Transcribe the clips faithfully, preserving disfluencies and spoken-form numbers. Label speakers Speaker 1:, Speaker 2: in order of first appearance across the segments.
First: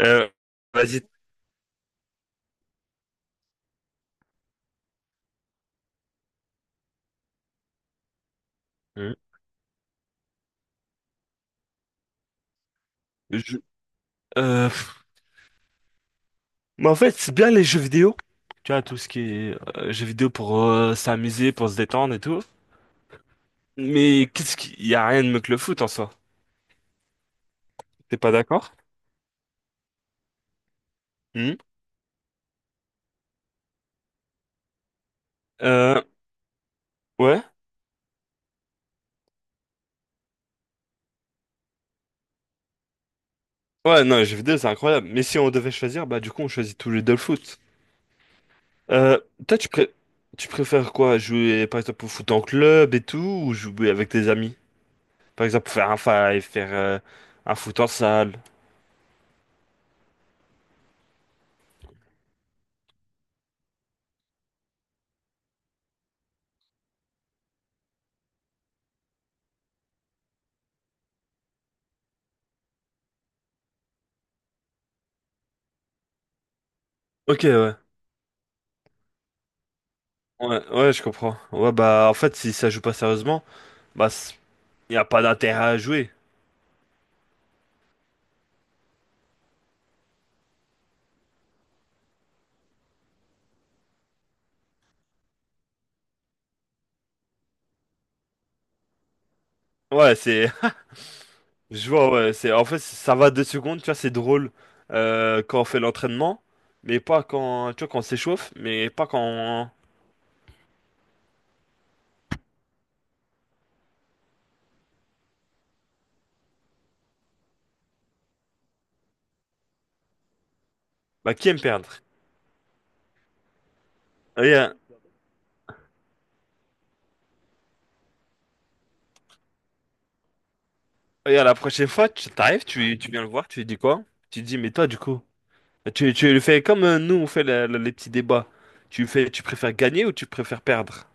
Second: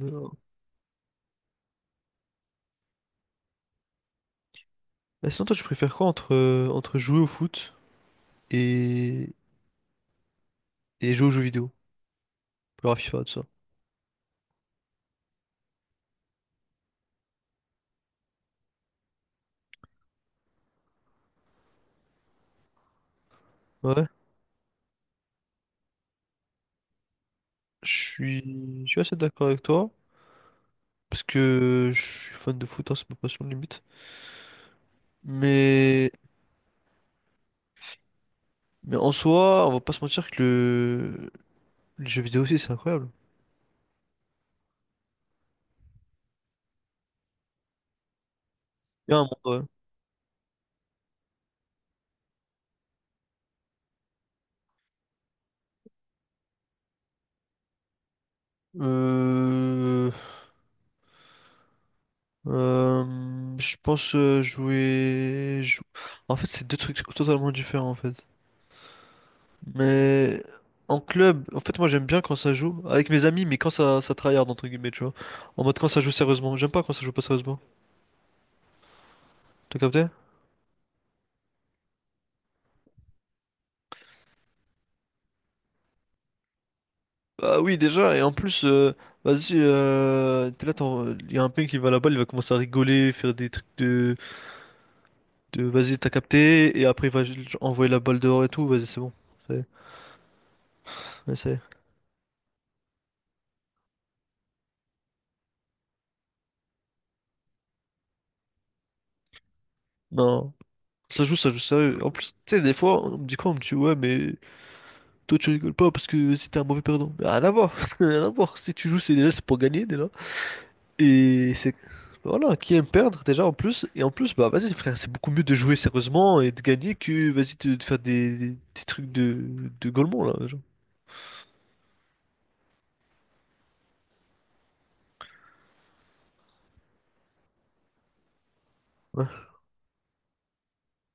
Speaker 1: Euh, vas-y.
Speaker 2: Bah, sinon, toi, tu préfères quoi entre, euh, entre jouer au foot
Speaker 1: Hum.
Speaker 2: et, et jouer aux jeux vidéo? Genre à FIFA, tout ça.
Speaker 1: Je- euh, Mais en fait, c'est bien les jeux vidéo. Tu vois, tout ce qui est euh, jeux vidéo pour euh, s'amuser, pour se détendre et tout.
Speaker 2: Ouais,
Speaker 1: Mais qu'est-ce qu'il y a rien de mieux que le foot en soi.
Speaker 2: je
Speaker 1: T'es pas d'accord?
Speaker 2: suis, je suis assez d'accord avec toi, parce
Speaker 1: Hum.
Speaker 2: que je suis fan de foot, hein, c'est ma passion limite.
Speaker 1: Euh,
Speaker 2: Mais,
Speaker 1: ouais.
Speaker 2: mais en soi, on va pas se mentir que le, les jeux vidéo aussi, c'est incroyable.
Speaker 1: Ouais, non, les jeux vidéo, c'est incroyable. Mais si on devait choisir, bah du coup, on choisit tous les deux le foot.
Speaker 2: Il y a
Speaker 1: Euh,
Speaker 2: un
Speaker 1: toi,
Speaker 2: monde, ouais.
Speaker 1: tu pré- tu préfères quoi? Jouer, par exemple, au foot en club et tout, ou jouer avec tes amis? Par exemple, faire un five, faire euh, un foot en salle.
Speaker 2: Euh, euh, je pense euh, jouer, jou- en fait, c'est deux trucs totalement différents, en fait. Mais en club, en fait, moi j'aime bien quand ça joue avec mes amis, mais quand ça, ça tryhard, entre guillemets, tu vois. En mode quand ça joue sérieusement. J'aime pas quand ça joue pas
Speaker 1: Ok,
Speaker 2: sérieusement.
Speaker 1: ouais.
Speaker 2: T'as capté?
Speaker 1: Ouais, ouais, je comprends. Ouais, bah, en fait, si ça joue pas sérieusement, bah, il y a pas d'intérêt à jouer.
Speaker 2: Bah oui, déjà, et en plus, euh, vas-y, euh, t'es là, il y a un ping qui va là-bas, il va commencer à rigoler, faire des trucs de, de vas-y, t'as capté, et après il va genre, envoyer la balle dehors et tout, vas-y, c'est bon. C'est,
Speaker 1: Ouais, c'est,
Speaker 2: ouais, c'est-
Speaker 1: je vois, ouais, c'est, en fait, ça va deux secondes, tu vois, c'est drôle euh, quand on fait l'entraînement, mais pas quand, tu vois, quand on s'échauffe, mais pas quand, on-
Speaker 2: Non, ça joue, ça joue sérieux. En plus, tu sais, des fois, on me dit quoi? On me dit, ouais, mais toi, tu rigoles pas parce que c'était un mauvais perdant. Mais rien à voir, rien à voir. Si tu joues, c'est déjà c'est pour gagner déjà.
Speaker 1: bah, qui
Speaker 2: Et
Speaker 1: aime
Speaker 2: c'est
Speaker 1: perdre?
Speaker 2: voilà, qui aime perdre déjà en plus. Et en plus, bah vas-y
Speaker 1: Regarde,
Speaker 2: frère, c'est beaucoup mieux de jouer sérieusement et de gagner que vas-y te- de faire des, des, des trucs de de gaulement là. Genre.
Speaker 1: regarde, la prochaine fois, tu t'arrives, tu, tu viens le voir, tu lui dis quoi? Tu lui dis, mais toi, du coup, tu, tu le fais comme euh, nous, on fait la- la- les petits débats. Tu
Speaker 2: Ouais,
Speaker 1: fais, tu préfères gagner ou tu préfères perdre?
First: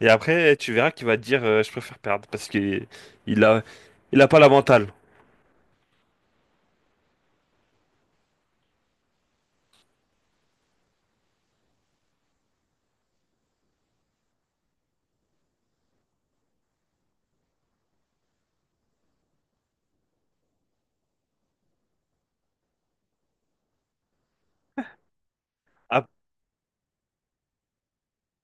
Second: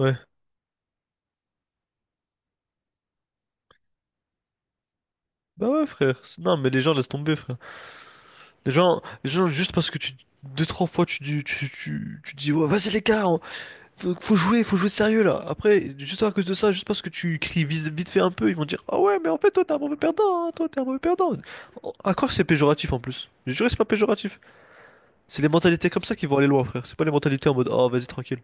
Speaker 1: Et après, tu verras qu'il va dire euh, je préfère perdre parce qu'il il a il a pas la mentale.
Speaker 2: Bah ouais frère. C'est- Non mais les gens laissent tomber frère. Les gens, les gens juste parce que tu deux trois fois tu dis tu, tu, tu dis ouais vas-y les gars, Faut, faut jouer, faut jouer sérieux là. Après, juste à cause de ça, juste parce que tu cries vite, vite fait un peu, ils vont dire ah ouais, mais en fait, toi t'es un mauvais perdant, hein, toi t'es un mauvais perdant. À quoi c'est péjoratif en plus? Je jure, c'est pas péjoratif. C'est les mentalités comme
Speaker 1: Ah,
Speaker 2: ça qui vont aller loin, frère. C'est pas les mentalités en mode ah vas-y, tranquille.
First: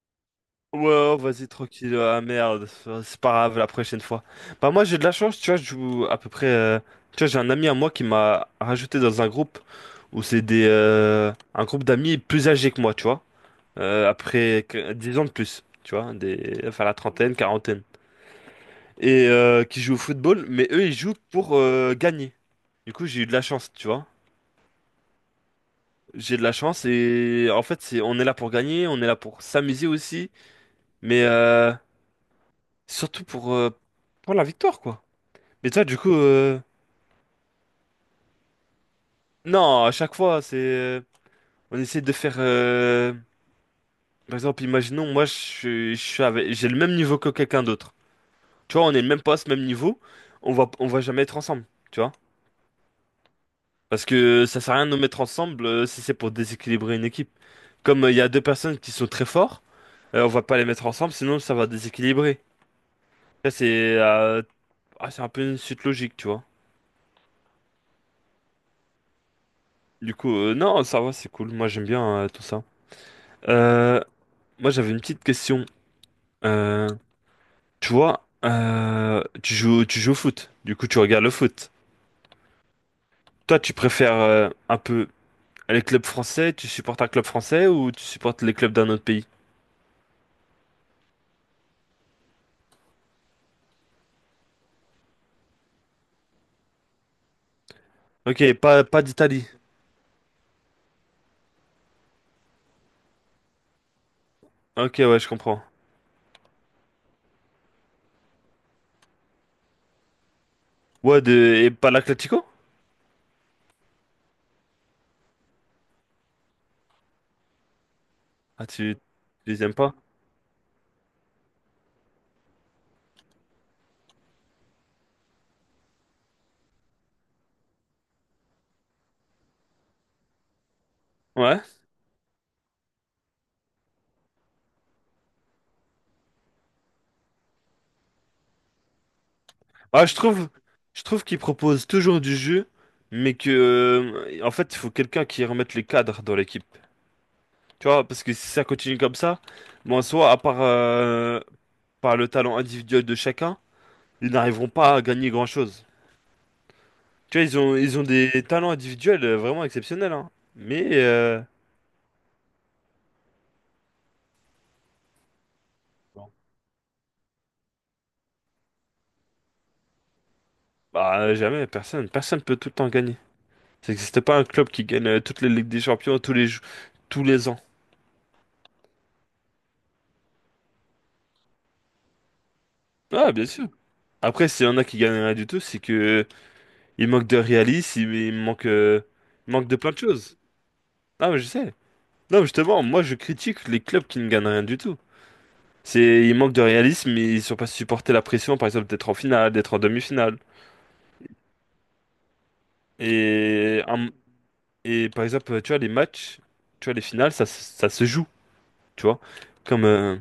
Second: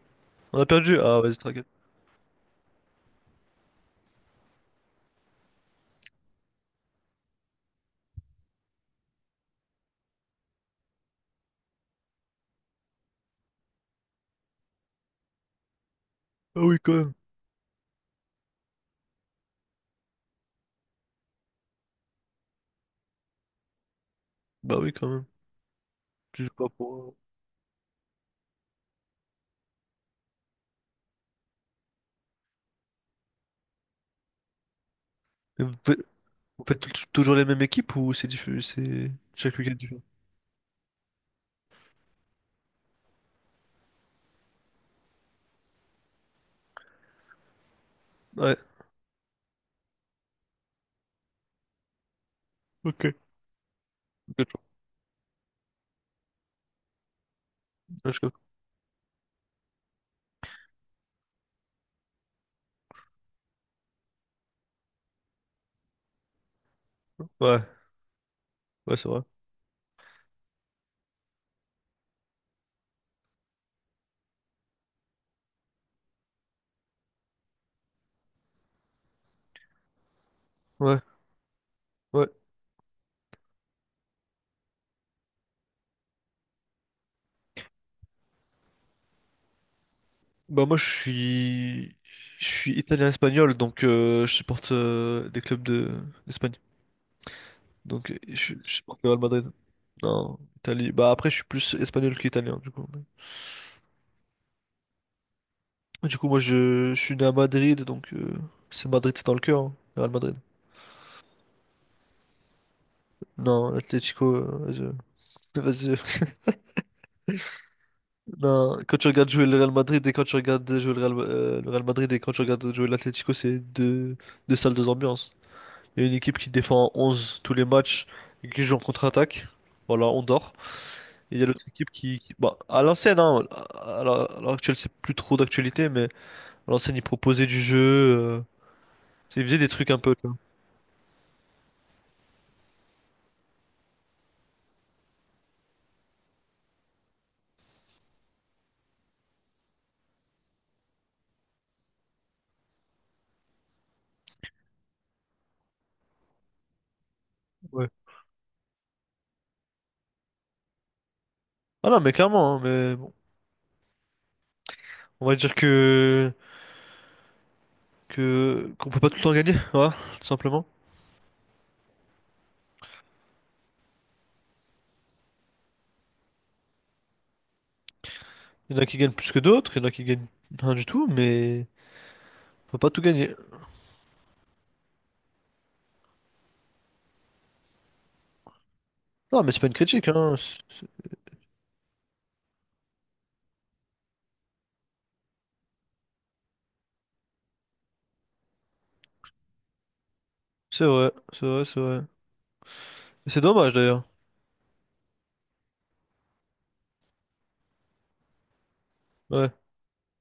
Speaker 2: On a perdu?
Speaker 1: ouais,
Speaker 2: Ah vas-y,
Speaker 1: vas-y
Speaker 2: tranquille.
Speaker 1: tranquille, ah merde, c'est pas grave la prochaine fois. Bah moi j'ai de la chance, tu vois, je joue à peu près euh, tu vois, j'ai un ami à moi qui m'a rajouté dans un groupe où c'est des euh, un groupe d'amis plus âgés que moi, tu vois. Euh, après que- dix ans de plus, tu vois,
Speaker 2: Ah
Speaker 1: des
Speaker 2: oui,
Speaker 1: enfin
Speaker 2: quand
Speaker 1: la
Speaker 2: même.
Speaker 1: trentaine, quarantaine et euh, qui jouent au football, mais eux ils jouent pour euh, gagner. Du coup, j'ai eu de la chance, tu vois.
Speaker 2: Bah oui, quand même.
Speaker 1: J'ai de
Speaker 2: Tu joues
Speaker 1: la
Speaker 2: pas
Speaker 1: chance
Speaker 2: pour.
Speaker 1: et en fait, c'est, on est là pour gagner, on est là pour s'amuser aussi, mais euh, surtout pour, euh, pour la victoire, quoi.
Speaker 2: Et
Speaker 1: Mais
Speaker 2: vous
Speaker 1: toi, du
Speaker 2: faites,
Speaker 1: coup, euh,
Speaker 2: vous faites tou- toujours les mêmes équipes ou c'est diffu- c'est chaque week-end
Speaker 1: non, à
Speaker 2: différent?
Speaker 1: chaque fois, c'est, euh, on essaie de faire, euh, par exemple, imaginons, moi, je, suis- je suis avec- j'ai le même niveau que quelqu'un d'autre.
Speaker 2: Ouais,
Speaker 1: Tu vois, on est le même poste, même niveau, on va, on va jamais être ensemble, tu vois.
Speaker 2: ok.
Speaker 1: Parce
Speaker 2: Ok,
Speaker 1: que ça
Speaker 2: je-
Speaker 1: sert à rien de nous mettre ensemble euh, si c'est pour déséquilibrer une équipe. Comme euh,
Speaker 2: Ouais,
Speaker 1: il
Speaker 2: je
Speaker 1: y a
Speaker 2: comprends.
Speaker 1: deux personnes qui sont très fortes, euh, on va pas les mettre ensemble, sinon ça va déséquilibrer. Ça, c'est euh, ah, c'est un peu une suite logique, tu vois.
Speaker 2: Ouais, ouais, c'est vrai.
Speaker 1: Du coup, euh, non, ça va, c'est cool. Moi, j'aime bien euh, tout ça. Euh, moi, j'avais une petite question. Euh, tu vois, euh, tu joues, tu joues au foot. Du coup, tu
Speaker 2: Ouais,
Speaker 1: regardes le foot.
Speaker 2: ouais.
Speaker 1: Toi, tu préfères euh, un peu les clubs français? Tu supportes un club français ou tu supportes les clubs d'un autre pays?
Speaker 2: Bah moi je suis je suis italien-espagnol donc euh, je supporte euh, des clubs de d'Espagne. Donc euh, je,
Speaker 1: Ok,
Speaker 2: je
Speaker 1: pas,
Speaker 2: supporte
Speaker 1: pas
Speaker 2: le Real
Speaker 1: d'Italie.
Speaker 2: Madrid. Non, Italie. Bah après je suis plus espagnol qu'italien du coup.
Speaker 1: Ok, ouais, je comprends.
Speaker 2: Du coup moi je, je suis né à Madrid donc euh, c'est Madrid, c'est dans le cœur, hein, le Real Madrid.
Speaker 1: Ouais, de, et pas l'Atlético?
Speaker 2: Non, l'Atlético euh, vas-y. Vas-y.
Speaker 1: Ah,
Speaker 2: Non,
Speaker 1: tu
Speaker 2: quand tu regardes jouer le
Speaker 1: les
Speaker 2: Real
Speaker 1: aimes pas?
Speaker 2: Madrid et quand tu regardes jouer le Real, euh, le Real Madrid et quand tu regardes jouer l'Atlético, c'est deux deux salles deux ambiances. Il y a une équipe qui défend à onze tous les matchs et qui joue en contre-attaque. Voilà, on dort. Et il y a
Speaker 1: Ouais.
Speaker 2: l'autre équipe qui, qui- bah, à l'ancienne, hein, à à l'heure à l'heure actuelle, c'est plus trop d'actualité, mais à l'ancienne, ils proposaient du jeu. Euh, ils faisaient des trucs un
Speaker 1: Ah,
Speaker 2: peu.
Speaker 1: je
Speaker 2: Tu vois.
Speaker 1: trouve, je trouve qu'ils proposent toujours du jeu, mais que, euh, en fait, il faut quelqu'un qui remette les cadres dans l'équipe. Tu vois, parce que si ça continue comme ça, bon, en soi, à part euh, par le talent individuel de chacun, ils n'arriveront pas à gagner grand-chose. Tu vois, ils ont,
Speaker 2: Ouais.
Speaker 1: ils ont des talents individuels euh, vraiment exceptionnels, hein. Mais, euh,
Speaker 2: Ah non, mais clairement, hein, mais bon. On va dire
Speaker 1: bon,
Speaker 2: que, que, qu'on peut pas tout le temps gagner, voilà, tout simplement.
Speaker 1: bah, jamais, personne, personne peut tout le temps gagner. Ça n'existe pas un club qui gagne euh, toutes les Ligues des Champions tous les, jou- tous les ans.
Speaker 2: Il y en a qui gagnent plus que d'autres, il y en a qui gagnent rien du tout, mais on peut pas tout
Speaker 1: Ah,
Speaker 2: gagner.
Speaker 1: bien sûr. Après, s'il y en a qui gagnent rien du tout, c'est que il manque de réalisme, il, il manque, euh,
Speaker 2: Non, mais
Speaker 1: il
Speaker 2: c'est pas
Speaker 1: manque
Speaker 2: une
Speaker 1: de plein de
Speaker 2: critique, hein.
Speaker 1: choses. Ah, mais je sais. Non, justement, moi je critique les clubs qui ne gagnent rien du tout. C'est, ils manquent de réalisme, ils sont pas supporter la pression, par exemple, d'être en finale, d'être en demi-finale.
Speaker 2: C'est vrai, c'est vrai, c'est vrai. Et c'est dommage
Speaker 1: Et,
Speaker 2: d'ailleurs.
Speaker 1: un- et par exemple, tu vois, les matchs, tu vois, les finales, ça, se- ça se joue, tu vois.
Speaker 2: Ouais,
Speaker 1: Comme, euh,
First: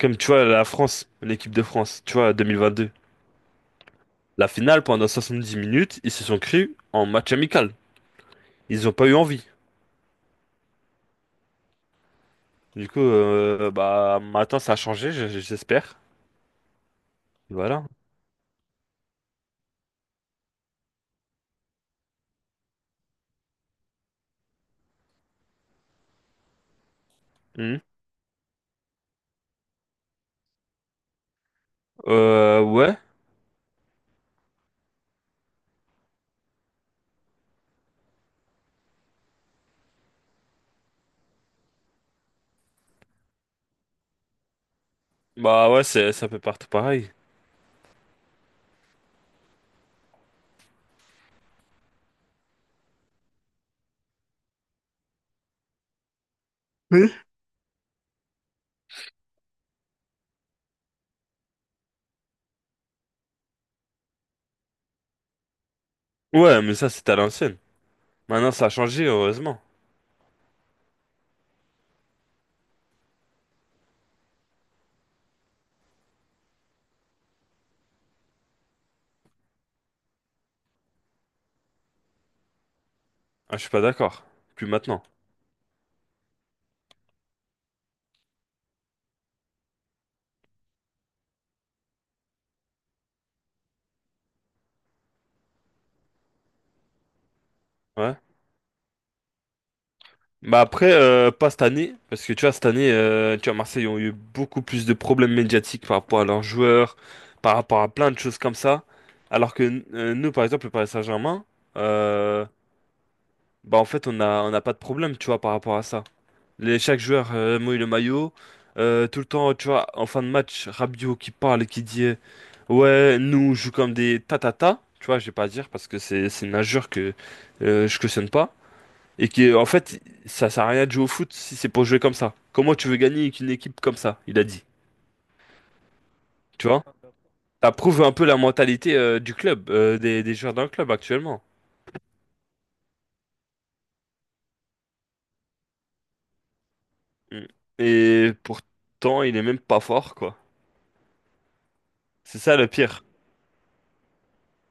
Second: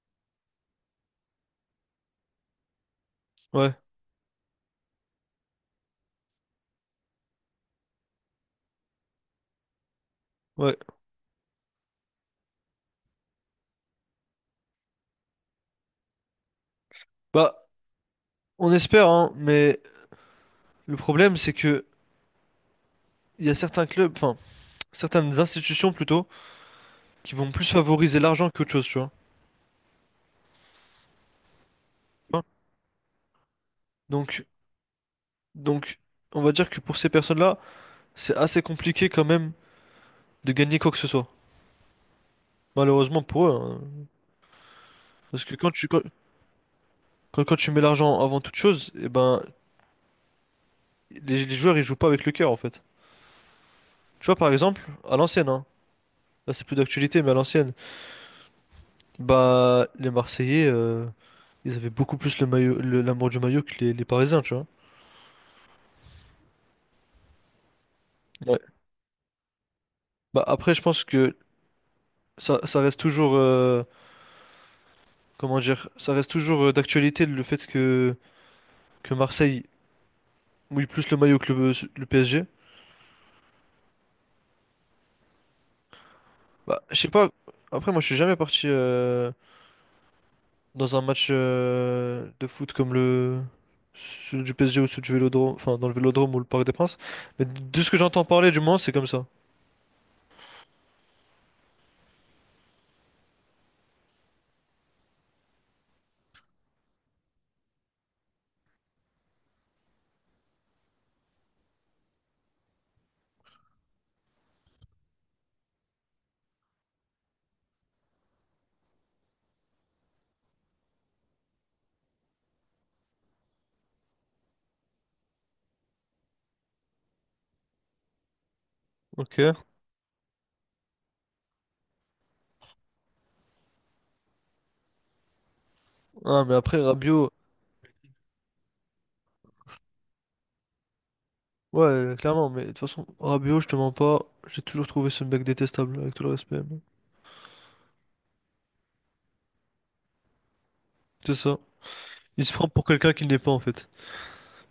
Speaker 1: comme tu vois, la France, l'équipe de France, tu vois, deux mille vingt-deux.
Speaker 2: ouais,
Speaker 1: La finale, pendant soixante-dix minutes, ils se sont cru en match amical. Ils n'ont pas eu envie.
Speaker 2: ouais.
Speaker 1: Du coup, euh, bah maintenant ça a changé, je- je- j'espère.
Speaker 2: Bah,
Speaker 1: Voilà.
Speaker 2: on espère, hein, mais le problème, c'est que il y a certains clubs, enfin, certaines institutions plutôt, qui vont plus
Speaker 1: Mhm.
Speaker 2: favoriser l'argent qu'autre chose, tu vois. Hein.
Speaker 1: Euh, ouais.
Speaker 2: Donc, donc, on va dire que pour ces personnes-là, c'est assez compliqué quand même de gagner quoi que ce soit. Malheureusement pour eux, hein. Parce que
Speaker 1: Bah
Speaker 2: quand
Speaker 1: ouais,
Speaker 2: tu, quand,
Speaker 1: c'est c'est un peu partout pareil.
Speaker 2: quand- quand tu mets l'argent avant toute chose, et ben, les, les joueurs, ils jouent pas avec le cœur, en fait. Tu vois, par exemple, à l'ancienne, hein, là, c'est plus
Speaker 1: Oui.
Speaker 2: d'actualité, mais à l'ancienne, bah, les Marseillais, euh, ils avaient beaucoup plus le maillot, le- l'amour du maillot que les, les Parisiens, tu vois.
Speaker 1: Ouais, mais ça c'était à l'ancienne. Maintenant ça a changé, heureusement.
Speaker 2: Bah après, je pense que ça, ça reste toujours, euh, comment dire, ça reste toujours euh, d'actualité le fait que, que Marseille mouille plus le maillot que le, le P S G.
Speaker 1: Ah, je suis pas d'accord. Plus maintenant.
Speaker 2: Bah, je sais pas, après moi je suis jamais parti euh, dans un match euh, de foot comme le celui du P S G ou celui du Vélodrome, enfin dans le Vélodrome ou le Parc des Princes, mais de ce que
Speaker 1: Ouais.
Speaker 2: j'entends parler du moins c'est comme ça.
Speaker 1: Bah après, euh, pas cette année, parce que tu vois, cette année, euh, tu vois, Marseille ont eu beaucoup plus de problèmes médiatiques par rapport à leurs joueurs, par rapport à plein de choses comme ça. Alors que euh, nous, par exemple, le Paris Saint-Germain, euh, bah en fait, on a, on n'a pas de problème, tu vois, par rapport à ça. Les, chaque joueur euh, mouille le maillot. Euh, tout le temps, tu vois, en fin de match, Rabiot qui parle et qui dit euh, ouais, nous, on joue comme des tatata. Tu vois, je vais pas à dire parce que c'est c'est une injure que euh, je cautionne pas. Et
Speaker 2: Ok.
Speaker 1: qui, en fait, ça sert à rien de jouer au foot si c'est pour jouer comme ça. Comment tu veux gagner avec une équipe comme ça? Il a dit.
Speaker 2: Ah mais
Speaker 1: Tu
Speaker 2: après
Speaker 1: vois?
Speaker 2: Rabiot,
Speaker 1: Ça prouve un peu la mentalité euh, du club, euh, des, des joueurs d'un club actuellement.
Speaker 2: ouais clairement, mais de toute façon Rabiot je te mens pas, j'ai toujours trouvé ce mec détestable avec tout le respect. Mais
Speaker 1: Mm. Et pourtant, il est même pas fort, quoi.
Speaker 2: c'est ça.
Speaker 1: C'est
Speaker 2: Il se
Speaker 1: ça le
Speaker 2: prend pour
Speaker 1: pire.
Speaker 2: quelqu'un qu'il n'est pas en fait.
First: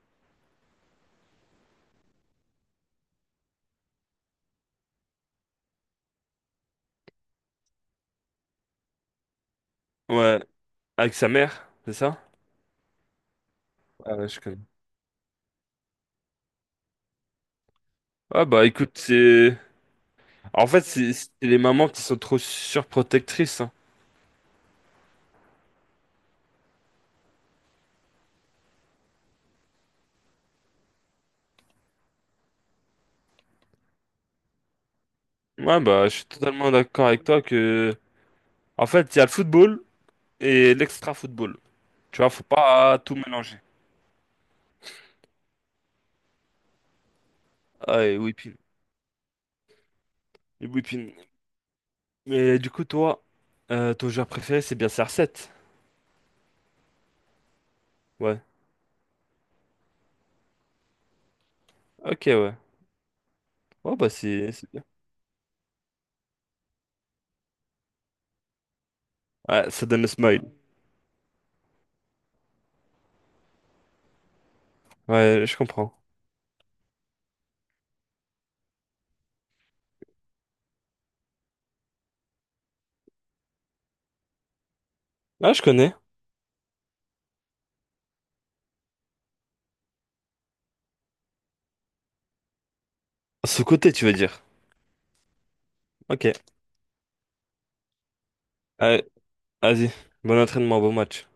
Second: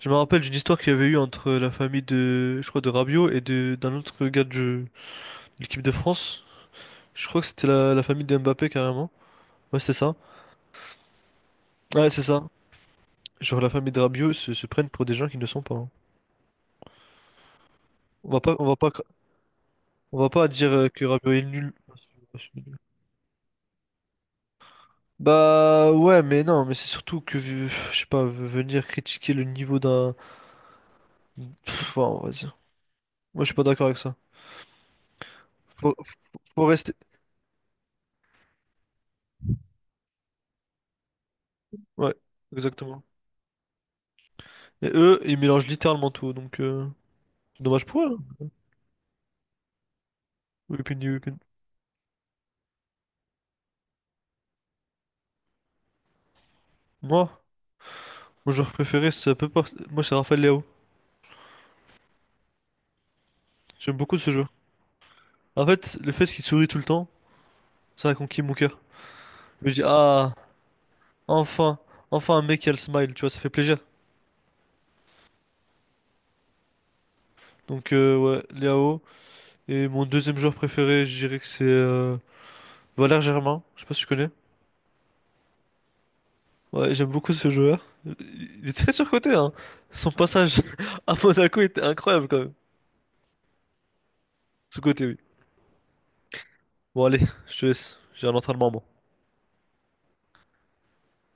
Speaker 2: Je me rappelle d'une histoire qu'il y avait eu entre la famille de, je crois, de Rabiot et de d'un autre gars de l'équipe de France. Je crois que c'était la, la famille de Mbappé carrément. Ouais, c'est ça.
Speaker 1: Ouais, avec sa mère, c'est
Speaker 2: Ouais,
Speaker 1: ça?
Speaker 2: c'est ça. Genre la famille de
Speaker 1: Ah ouais,
Speaker 2: Rabiot
Speaker 1: je
Speaker 2: se,
Speaker 1: connais.
Speaker 2: se prennent pour des gens qui ne sont pas. Hein. On va
Speaker 1: Ah
Speaker 2: pas, on
Speaker 1: bah
Speaker 2: va pas,
Speaker 1: écoute,
Speaker 2: cra-
Speaker 1: c'est...
Speaker 2: on va pas
Speaker 1: En
Speaker 2: dire
Speaker 1: fait,
Speaker 2: euh, que
Speaker 1: c'est
Speaker 2: Rabiot
Speaker 1: c'est
Speaker 2: est
Speaker 1: les
Speaker 2: nul.
Speaker 1: mamans qui sont trop surprotectrices. Hein.
Speaker 2: Bah ouais, mais non, mais c'est surtout que vu- je sais pas, v- venir critiquer le niveau d'un, pff, ouais, on va dire. Moi, je suis pas d'accord avec ça.
Speaker 1: Ouais
Speaker 2: Faut,
Speaker 1: bah je suis
Speaker 2: faut faut
Speaker 1: totalement
Speaker 2: rester.
Speaker 1: d'accord avec toi que... En fait, il y a le football et l'extra-football.
Speaker 2: Ouais,
Speaker 1: Tu vois, faut pas
Speaker 2: exactement.
Speaker 1: tout mélanger.
Speaker 2: Et eux, ils mélangent littéralement tout, donc euh, c'est dommage pour
Speaker 1: Ah
Speaker 2: eux.
Speaker 1: et
Speaker 2: Hein.
Speaker 1: Whipping. Et
Speaker 2: Whipping the
Speaker 1: Whipping.
Speaker 2: Whipping.
Speaker 1: Mais du coup, toi, euh, ton joueur préféré, c'est bien C R sept.
Speaker 2: Moi,
Speaker 1: Ouais.
Speaker 2: mon joueur préféré, ça peut pas. Moi, c'est Rafael Leao.
Speaker 1: Ok, ouais. Ouais
Speaker 2: J'aime
Speaker 1: bah
Speaker 2: beaucoup ce
Speaker 1: c'est
Speaker 2: joueur.
Speaker 1: c'est bien.
Speaker 2: En fait, le fait qu'il sourit tout le temps, ça a conquis mon cœur. Je
Speaker 1: Ouais,
Speaker 2: me dis,
Speaker 1: ça donne le
Speaker 2: ah,
Speaker 1: smile.
Speaker 2: enfin, enfin un mec qui a le smile, tu vois, ça fait plaisir.
Speaker 1: Ouais, je comprends.
Speaker 2: Donc, euh, ouais, Leao. Et mon deuxième joueur préféré, je dirais que c'est euh, Valère Germain. Je sais pas si tu connais.
Speaker 1: Ah, je connais.
Speaker 2: Ouais, j'aime beaucoup ce joueur. Il est très surcoté, hein. Son passage à Monaco était incroyable quand même.
Speaker 1: Ce côté, tu veux dire.
Speaker 2: Sous-coté, oui.
Speaker 1: Ok.
Speaker 2: Bon, allez, je te laisse. J'ai un entraînement, moi.
Speaker 1: Allez, vas-y. Bon entraînement, bon match.